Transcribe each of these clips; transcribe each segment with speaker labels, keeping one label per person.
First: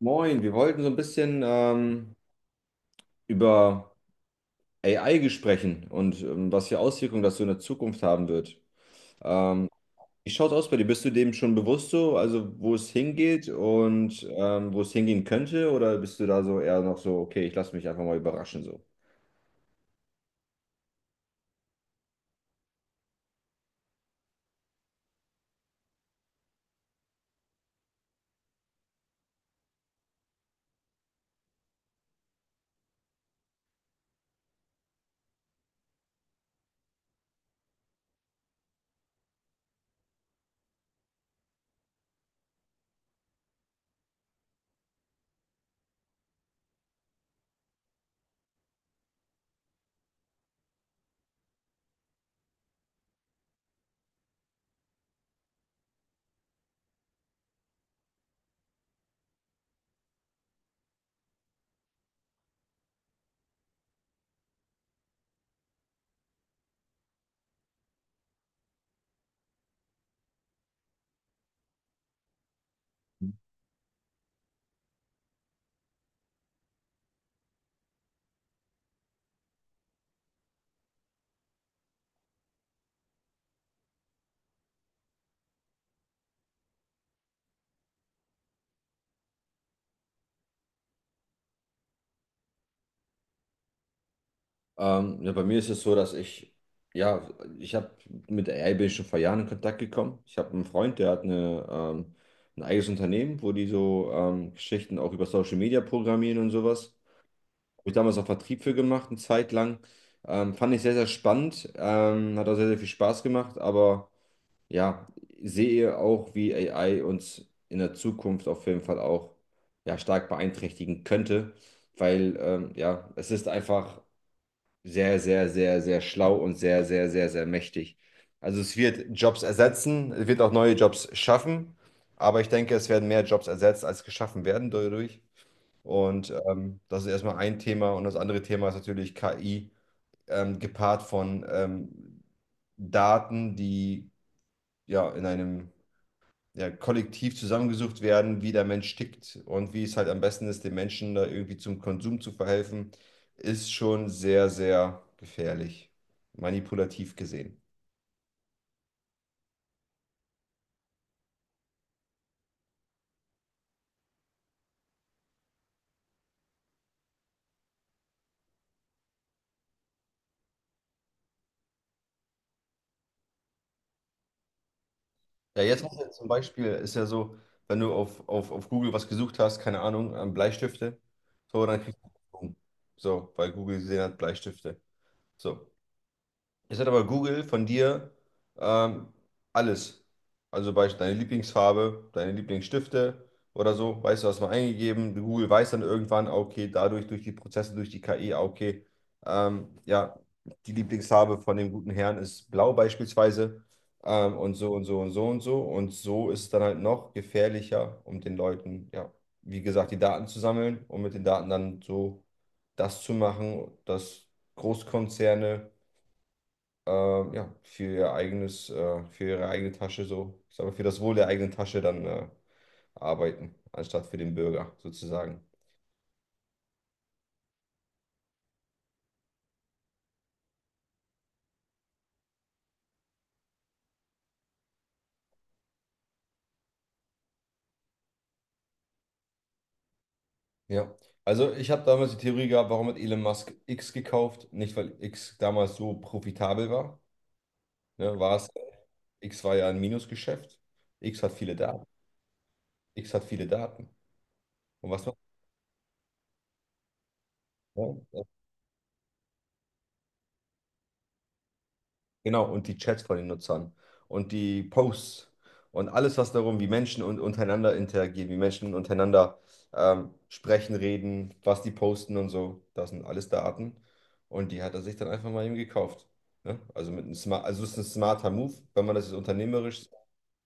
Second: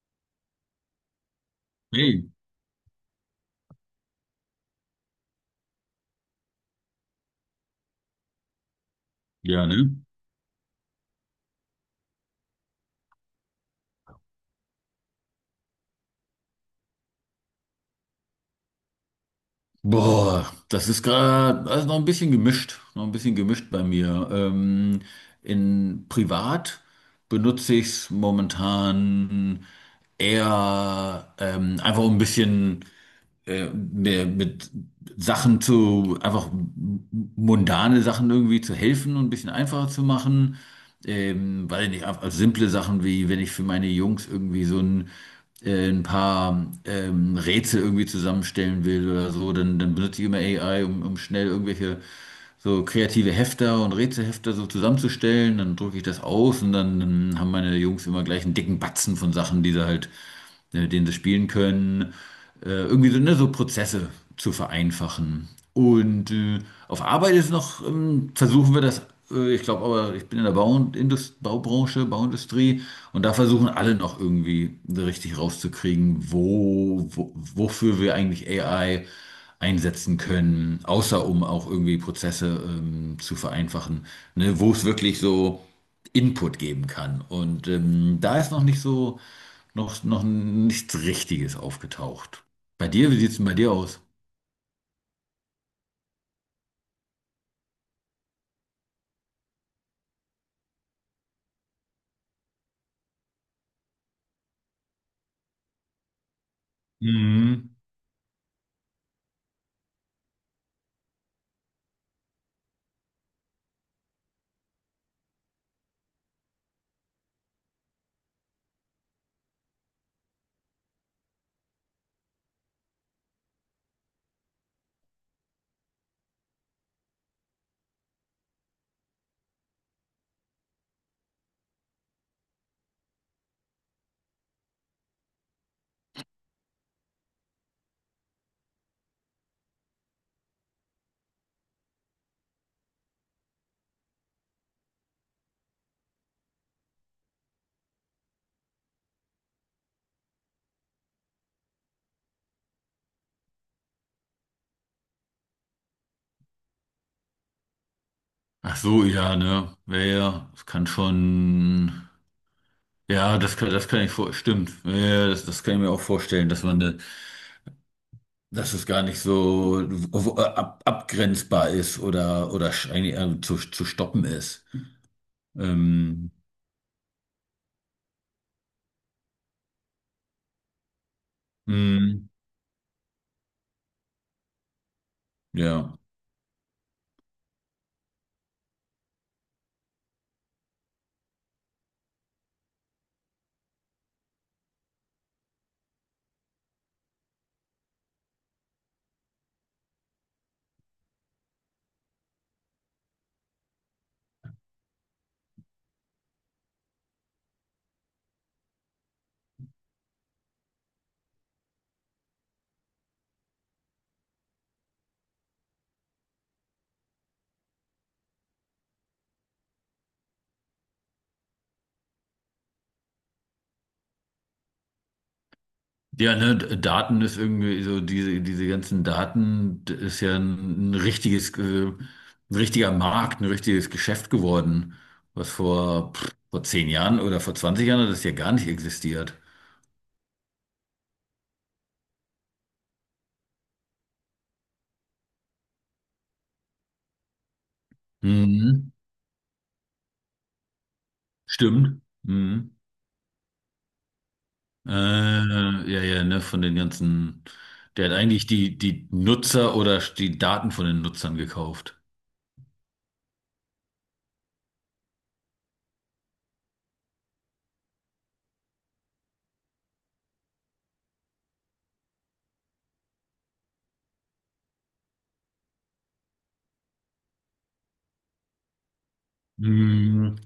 Speaker 1: Moin, wir wollten so ein bisschen
Speaker 2: Hey,
Speaker 1: über AI sprechen und was für Auswirkungen das so in der Zukunft haben wird.
Speaker 2: ja,
Speaker 1: Ähm,
Speaker 2: ne?
Speaker 1: Wie schaut's aus bei dir? Bist du dem schon bewusst so, also wo es hingeht und wo es hingehen könnte? Oder bist du da so eher noch so, okay, ich lasse mich einfach mal überraschen so?
Speaker 2: Boah, das ist gerade also noch ein bisschen gemischt, noch ein bisschen gemischt bei mir. In privat benutze ich es momentan eher einfach um ein bisschen mir mit Sachen zu, einfach mundane Sachen irgendwie zu helfen und ein bisschen einfacher zu machen. Weil nicht, also simple Sachen wie, wenn ich für meine Jungs irgendwie so ein paar Rätsel irgendwie zusammenstellen will oder so, dann benutze ich immer AI, um schnell irgendwelche so kreative Hefter und Rätselhefter so zusammenzustellen. Dann drucke ich das aus und dann haben meine Jungs immer gleich einen dicken Batzen von Sachen, die sie halt, mit denen sie spielen können. Irgendwie so, ne, so Prozesse zu vereinfachen. Und auf Arbeit ist noch, versuchen wir das, ich glaube aber, ich bin in der Baubranche, Bauindustrie und da versuchen alle noch irgendwie richtig rauszukriegen, wofür wir eigentlich AI einsetzen können, außer um auch irgendwie Prozesse zu vereinfachen, ne, wo es wirklich so Input geben kann. Und da ist noch nicht so, noch nichts Richtiges aufgetaucht. Bei dir, wie sieht es denn bei dir aus?
Speaker 1: Ja, bei mir ist es so, dass ja, ich habe mit AI bin ich schon vor Jahren in Kontakt gekommen. Ich habe einen Freund, der hat ein eigenes Unternehmen, wo die so Geschichten auch über Social Media programmieren und sowas.
Speaker 2: Mhm.
Speaker 1: Habe ich damals auch Vertrieb für gemacht, eine Zeit lang. Fand ich sehr, sehr spannend. Hat auch sehr, sehr viel Spaß gemacht. Aber ja, sehe auch, wie AI uns in der Zukunft auf jeden Fall auch ja, stark beeinträchtigen könnte. Weil ja, es ist einfach sehr, sehr, sehr, sehr schlau und sehr, sehr, sehr, sehr mächtig. Also es wird Jobs ersetzen, es wird auch neue Jobs schaffen. Aber ich denke, es werden mehr Jobs ersetzt, als geschaffen werden dadurch. Und das ist erstmal ein Thema. Und das andere Thema ist natürlich KI, gepaart von Daten, die ja in einem ja, Kollektiv zusammengesucht werden, wie der Mensch tickt und wie es halt am besten ist, den Menschen da irgendwie zum Konsum zu verhelfen, ist schon sehr, sehr gefährlich, manipulativ gesehen.
Speaker 2: Ach so, ja, ne? Ja, ja, das kann schon. Ja, das kann ich vor. Stimmt. Ja, ja, das kann ich mir auch vorstellen, dass man, ne, dass es gar nicht so abgrenzbar ist oder eigentlich, zu stoppen ist.
Speaker 1: Ja, jetzt hast du zum
Speaker 2: Ähm,
Speaker 1: Beispiel, ist ja so, wenn du auf Google was gesucht hast, keine Ahnung, Bleistifte, so, dann kriegst
Speaker 2: mh,
Speaker 1: du, so, weil Google gesehen hat, Bleistifte. So.
Speaker 2: ja.
Speaker 1: Jetzt hat aber Google von dir ähm, alles. Also beispielsweise deine Lieblingsfarbe, deine Lieblingsstifte oder so. Weißt du, hast mal eingegeben. Google weiß dann irgendwann, ah, okay, dadurch, durch die Prozesse, durch die KI, okay, ja, die Lieblingsfarbe von dem guten Herrn ist blau beispielsweise. Und so und so und so und so. Und so ist es dann halt noch gefährlicher, um den Leuten, ja, wie gesagt, die Daten zu sammeln und mit den Daten dann so das zu machen, dass Großkonzerne ja, für ihr eigenes, für ihre eigene Tasche so, ich sag mal, für das Wohl der eigenen Tasche dann arbeiten, anstatt für den Bürger sozusagen.
Speaker 2: Ja, ne, Daten ist irgendwie so, diese ganzen Daten ist ja ein richtiges, ein richtiger Markt, ein richtiges Geschäft geworden, was vor, pff, vor 10 Jahren oder vor 20 Jahren hat das ja gar nicht existiert.
Speaker 1: Ja, also ich habe damals die Theorie gehabt, warum hat Elon Musk X gekauft? Nicht, weil X damals so profitabel war, ne, war es,
Speaker 2: Mhm.
Speaker 1: X war ja ein Minusgeschäft, X hat viele Daten,
Speaker 2: Stimmt. Mhm.
Speaker 1: X hat viele Daten. Und was macht
Speaker 2: Ja, ne, von den ganzen, der hat
Speaker 1: er?
Speaker 2: eigentlich die Nutzer oder die Daten von den Nutzern gekauft.
Speaker 1: Genau, und die Chats von den Nutzern und die Posts und alles, was darum, wie Menschen und untereinander interagieren, wie Menschen untereinander sprechen, reden, was die posten und so. Das sind alles Daten. Und die hat er sich dann einfach mal eben gekauft. Ne? Also es ist ein smarter Move, wenn man das jetzt unternehmerisch.
Speaker 2: Mhm.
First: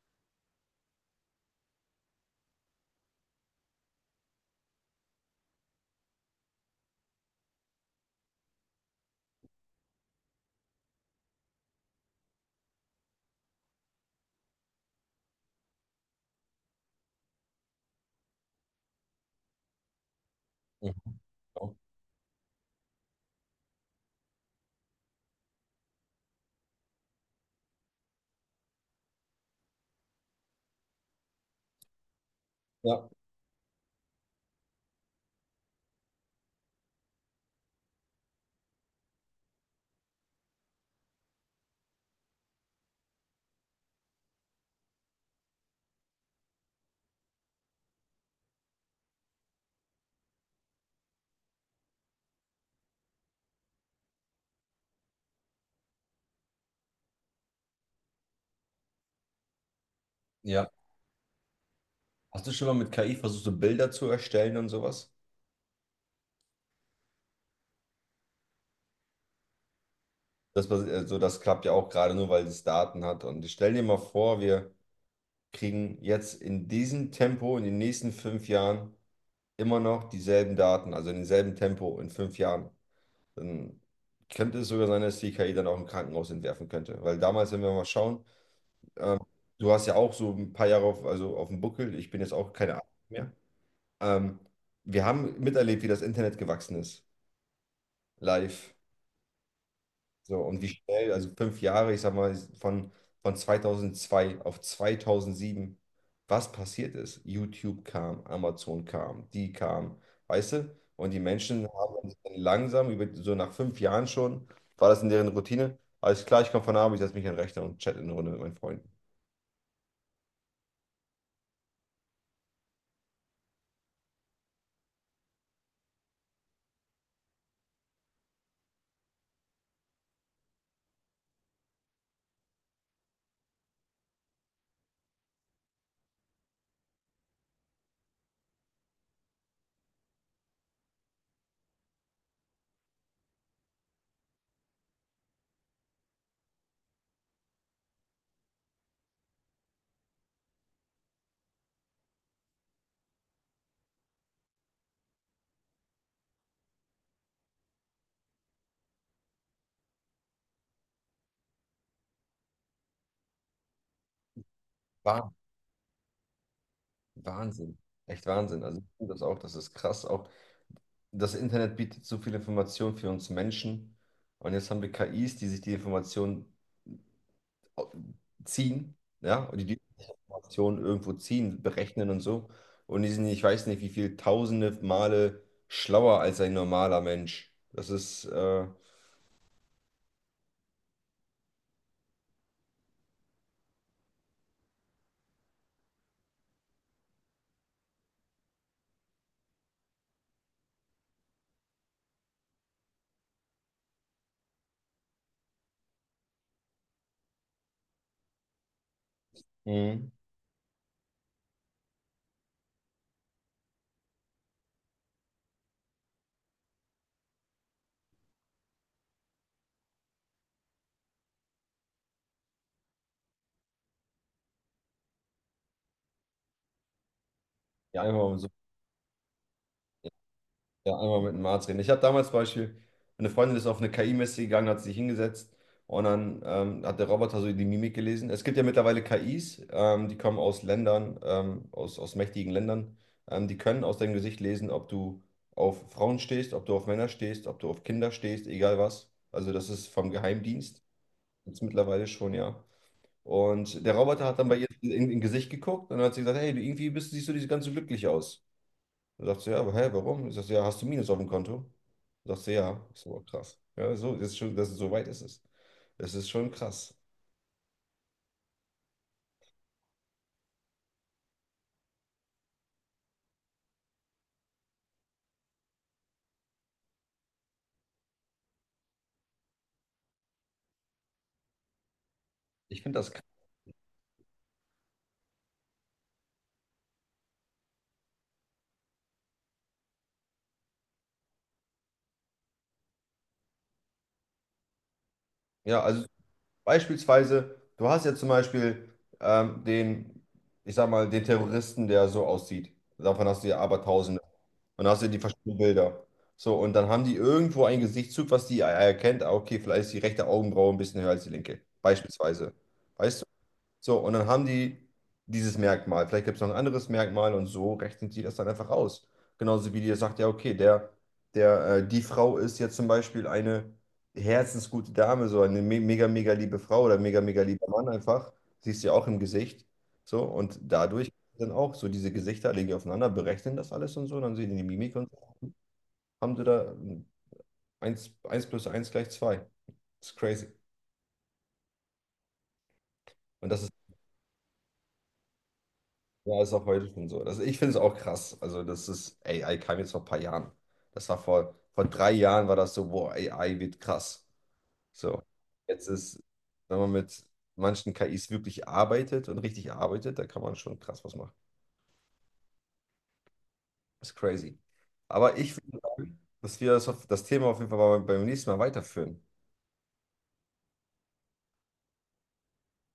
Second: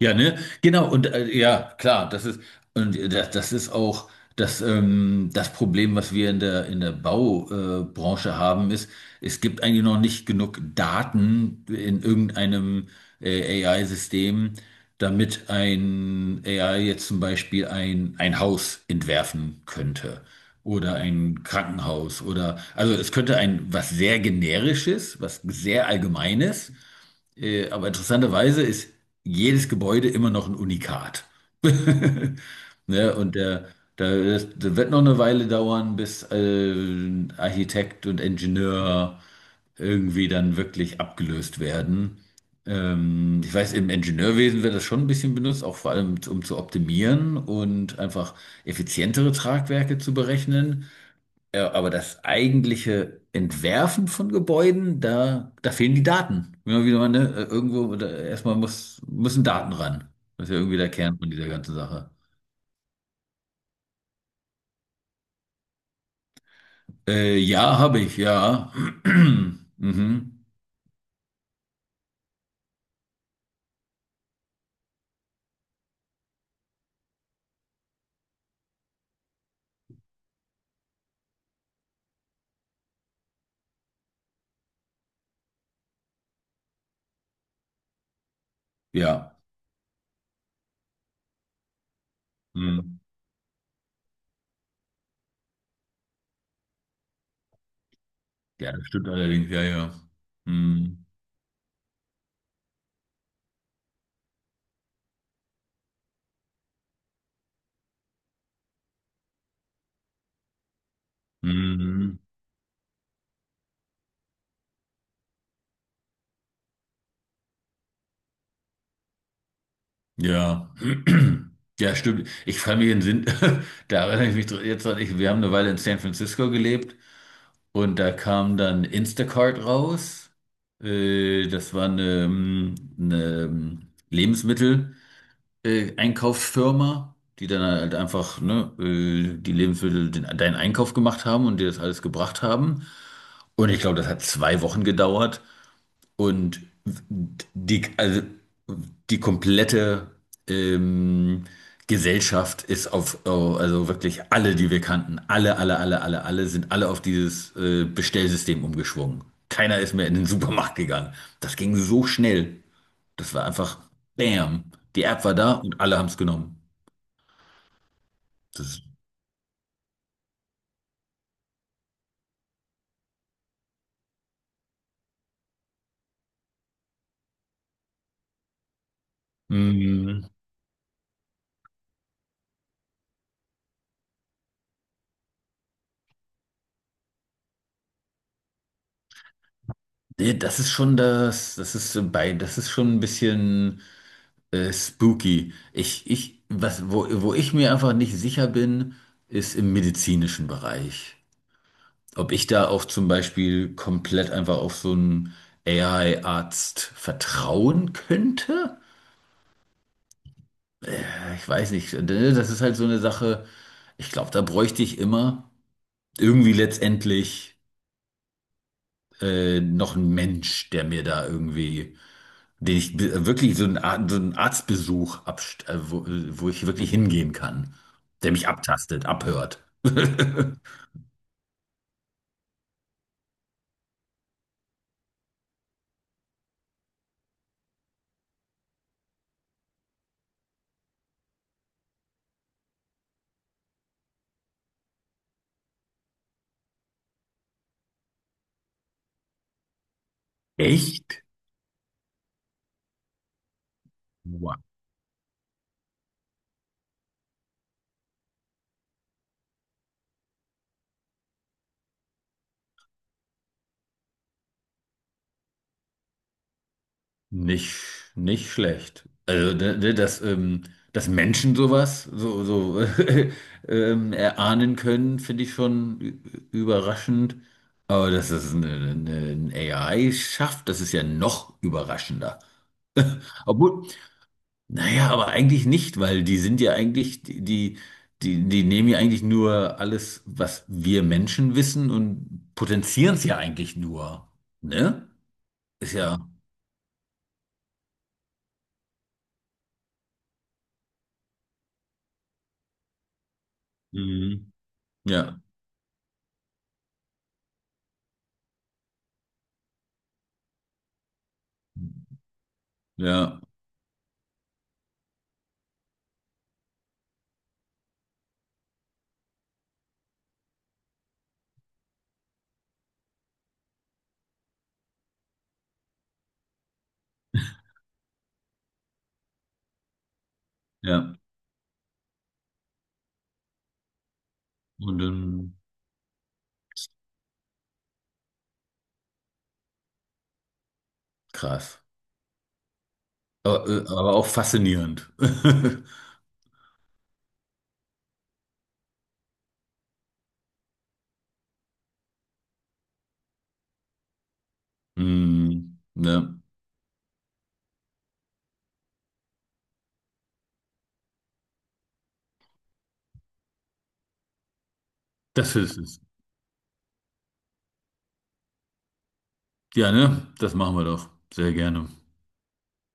Speaker 2: Ja, ne? Genau, und ja, klar, und das ist auch das, das Problem, was wir in der Baubranche Branche haben, ist, es gibt eigentlich noch nicht genug Daten in irgendeinem AI-System, damit ein AI jetzt zum Beispiel ein Haus entwerfen könnte oder
Speaker 1: Mhm.
Speaker 2: ein Krankenhaus oder, also es könnte ein was sehr generisches, was sehr allgemeines aber interessanterweise ist jedes Gebäude immer noch ein Unikat.
Speaker 1: Ja,
Speaker 2: Ne? Das wird noch eine Weile dauern, bis ein Architekt und Ingenieur irgendwie dann wirklich abgelöst werden. Ich weiß, im Ingenieurwesen wird das schon ein bisschen benutzt, auch vor allem um zu optimieren und einfach effizientere Tragwerke zu berechnen. Ja, aber das eigentliche Entwerfen von Gebäuden, da fehlen die Daten. Immer wieder mal, ne? Irgendwo, da, erstmal müssen Daten ran. Das ist ja
Speaker 1: ja.
Speaker 2: irgendwie der Kern von dieser ganzen Sache.
Speaker 1: Hast du schon mal mit KI versucht, so Bilder zu erstellen und sowas?
Speaker 2: Ja, habe ich, ja. Mhm.
Speaker 1: Das, also das klappt ja auch gerade nur, weil es Daten hat. Und ich stell dir mal vor, wir kriegen jetzt in diesem Tempo in den nächsten fünf Jahren immer noch dieselben Daten, also in demselben Tempo in fünf Jahren, dann könnte es sogar sein, dass die KI dann auch ein Krankenhaus entwerfen könnte. Weil damals, wenn wir mal schauen, ähm,
Speaker 2: Ja.
Speaker 1: du hast ja auch so ein paar Jahre auf, also auf dem Buckel, ich bin jetzt auch keine Ahnung
Speaker 2: Mhm.
Speaker 1: mehr. Ähm, Wir haben miterlebt, wie das Internet gewachsen ist,
Speaker 2: Ja,
Speaker 1: live.
Speaker 2: das stimmt allerdings, ja, ja.
Speaker 1: So, und wie
Speaker 2: Mhm.
Speaker 1: schnell, also fünf Jahre, ich sag mal, von 2002 auf 2007, was passiert ist. YouTube kam, Amazon kam, die kam, weißt du? Und die Menschen haben sich
Speaker 2: Mhm.
Speaker 1: dann langsam, über, so nach fünf Jahren schon, war das in deren Routine. Alles klar, ich komme von Abend, ich setze mich an den Rechner und chatte eine Runde mit meinen Freunden.
Speaker 2: Ja. Ja, stimmt. Ich kann mich in Sinn, da erinnere ich jetzt dran, ich, wir haben eine Weile in San Francisco gelebt. Und da kam dann Instacart raus. Das war eine Lebensmittel, Einkaufsfirma, die dann halt einfach, ne, die Lebensmittel, deinen Einkauf gemacht haben und dir das alles gebracht haben. Und ich glaube, das hat 2 Wochen gedauert. Und die, also die komplette ähm, Gesellschaft ist auf, oh, also wirklich alle, die wir kannten, alle sind alle auf dieses Bestellsystem umgeschwungen. Keiner ist mehr in den Supermarkt gegangen. Das ging so schnell. Das war einfach Bam. Die App
Speaker 1: Wah-
Speaker 2: war da und alle haben es genommen.
Speaker 1: Wahnsinn, echt Wahnsinn.
Speaker 2: Das,
Speaker 1: Also
Speaker 2: ist-
Speaker 1: ich finde das auch, das ist krass. Auch das Internet bietet so viel Information für uns Menschen. Und jetzt haben wir KIs, die sich die Informationen ziehen, ja, und die
Speaker 2: mm,
Speaker 1: Informationen irgendwo ziehen, berechnen und so. Und die sind, ich weiß nicht, wie viel tausende Male schlauer als ein normaler Mensch. Das ist,
Speaker 2: das ist schon das, das ist so bei, das ist schon ein bisschen. Spooky. Wo ich mir einfach nicht sicher bin, ist im medizinischen Bereich. Ob ich da auch zum Beispiel komplett einfach auf so einen AI-Arzt vertrauen könnte?
Speaker 1: mhm.
Speaker 2: Ich weiß nicht. Das ist halt so eine Sache. Ich glaube, da bräuchte ich immer irgendwie letztendlich. Noch ein Mensch, der mir da irgendwie, den ich wirklich so einen, so einen wo ich wirklich hingehen kann,
Speaker 1: Ja, einfach
Speaker 2: der
Speaker 1: mal
Speaker 2: mich
Speaker 1: so
Speaker 2: abtastet, abhört.
Speaker 1: ja, einmal mit einem Arzt reden. Ich hatte damals zum Beispiel, eine Freundin ist auf eine KI-Messe gegangen, hat sich hingesetzt und dann hat der Roboter so die Mimik gelesen. Es gibt ja mittlerweile KIs, die kommen aus Ländern, aus, aus mächtigen Ländern. Die können aus deinem Gesicht lesen, ob du auf Frauen stehst, ob du auf Männer stehst, ob du auf Kinder stehst, egal was. Also das ist vom Geheimdienst,
Speaker 2: Echt?
Speaker 1: jetzt mittlerweile schon, ja. Und der Roboter hat dann bei
Speaker 2: Wow.
Speaker 1: ihr in Gesicht geguckt und dann hat sie gesagt, hey, du irgendwie bist, siehst du nicht so ganz so glücklich aus. Dann sagt sie, ja, aber hä, warum? Ich sag, ja, hast du Minus auf dem Konto? Sagt sie, ja. Ich so aber krass. Ja, so, das ist schon, das, so weit ist es. Das ist schon krass.
Speaker 2: Nicht, nicht schlecht. Also, ne, ne, dass, dass Menschen sowas so, so erahnen können, finde ich schon überraschend. Aber dass es ein AI schafft, das ist ja noch überraschender.
Speaker 1: Ich finde das krass.
Speaker 2: Obwohl, naja, aber eigentlich nicht, weil die sind ja eigentlich, die nehmen ja eigentlich nur alles, was wir Menschen wissen und potenzieren es ja eigentlich nur. Ne?
Speaker 1: Ja,
Speaker 2: Ist
Speaker 1: also
Speaker 2: ja.
Speaker 1: beispielsweise, du hast ja zum Beispiel den, ich sag mal, den Terroristen, der so aussieht. Davon hast du ja aber Tausende.
Speaker 2: Mhm.
Speaker 1: Und dann hast du ja die
Speaker 2: Ja.
Speaker 1: verschiedenen Bilder. So, und dann haben die irgendwo einen Gesichtszug, was die erkennt. Ah, okay, vielleicht ist die rechte Augenbraue ein bisschen höher als die linke. Beispielsweise. Weißt du?
Speaker 2: Ja.
Speaker 1: So, und dann haben die dieses Merkmal. Vielleicht gibt es noch ein anderes Merkmal und so rechnen die das dann einfach aus. Genauso wie die sagt, ja, okay, die Frau ist jetzt zum Beispiel eine herzensgute Dame, so eine me mega, mega liebe Frau oder mega, mega lieber Mann einfach. Siehst du ja auch im Gesicht. So, und dadurch
Speaker 2: Ja.
Speaker 1: dann auch so diese Gesichter legen die aufeinander, berechnen das alles und so, dann sehen die die Mimik
Speaker 2: Und
Speaker 1: und haben sie da eins plus eins gleich zwei. Das ist crazy.
Speaker 2: krass.
Speaker 1: Und das ist
Speaker 2: Aber auch faszinierend.
Speaker 1: ja, ist auch heute schon so. Das, ich finde es auch krass. Also, das ist, AI kam jetzt vor ein paar Jahren. Das war vor drei Jahren war das so, boah, AI wird krass. So.
Speaker 2: Mhm.
Speaker 1: Jetzt ist,
Speaker 2: Ne?
Speaker 1: wenn man mit manchen KIs wirklich arbeitet und richtig arbeitet, da kann man schon krass was machen. Ist crazy. Aber
Speaker 2: Das
Speaker 1: ich
Speaker 2: ist
Speaker 1: würde
Speaker 2: es.
Speaker 1: sagen, dass wir das, auf, das Thema auf jeden Fall mal beim nächsten Mal weiterführen.
Speaker 2: Ja, ne? Das machen wir doch. Sehr gerne.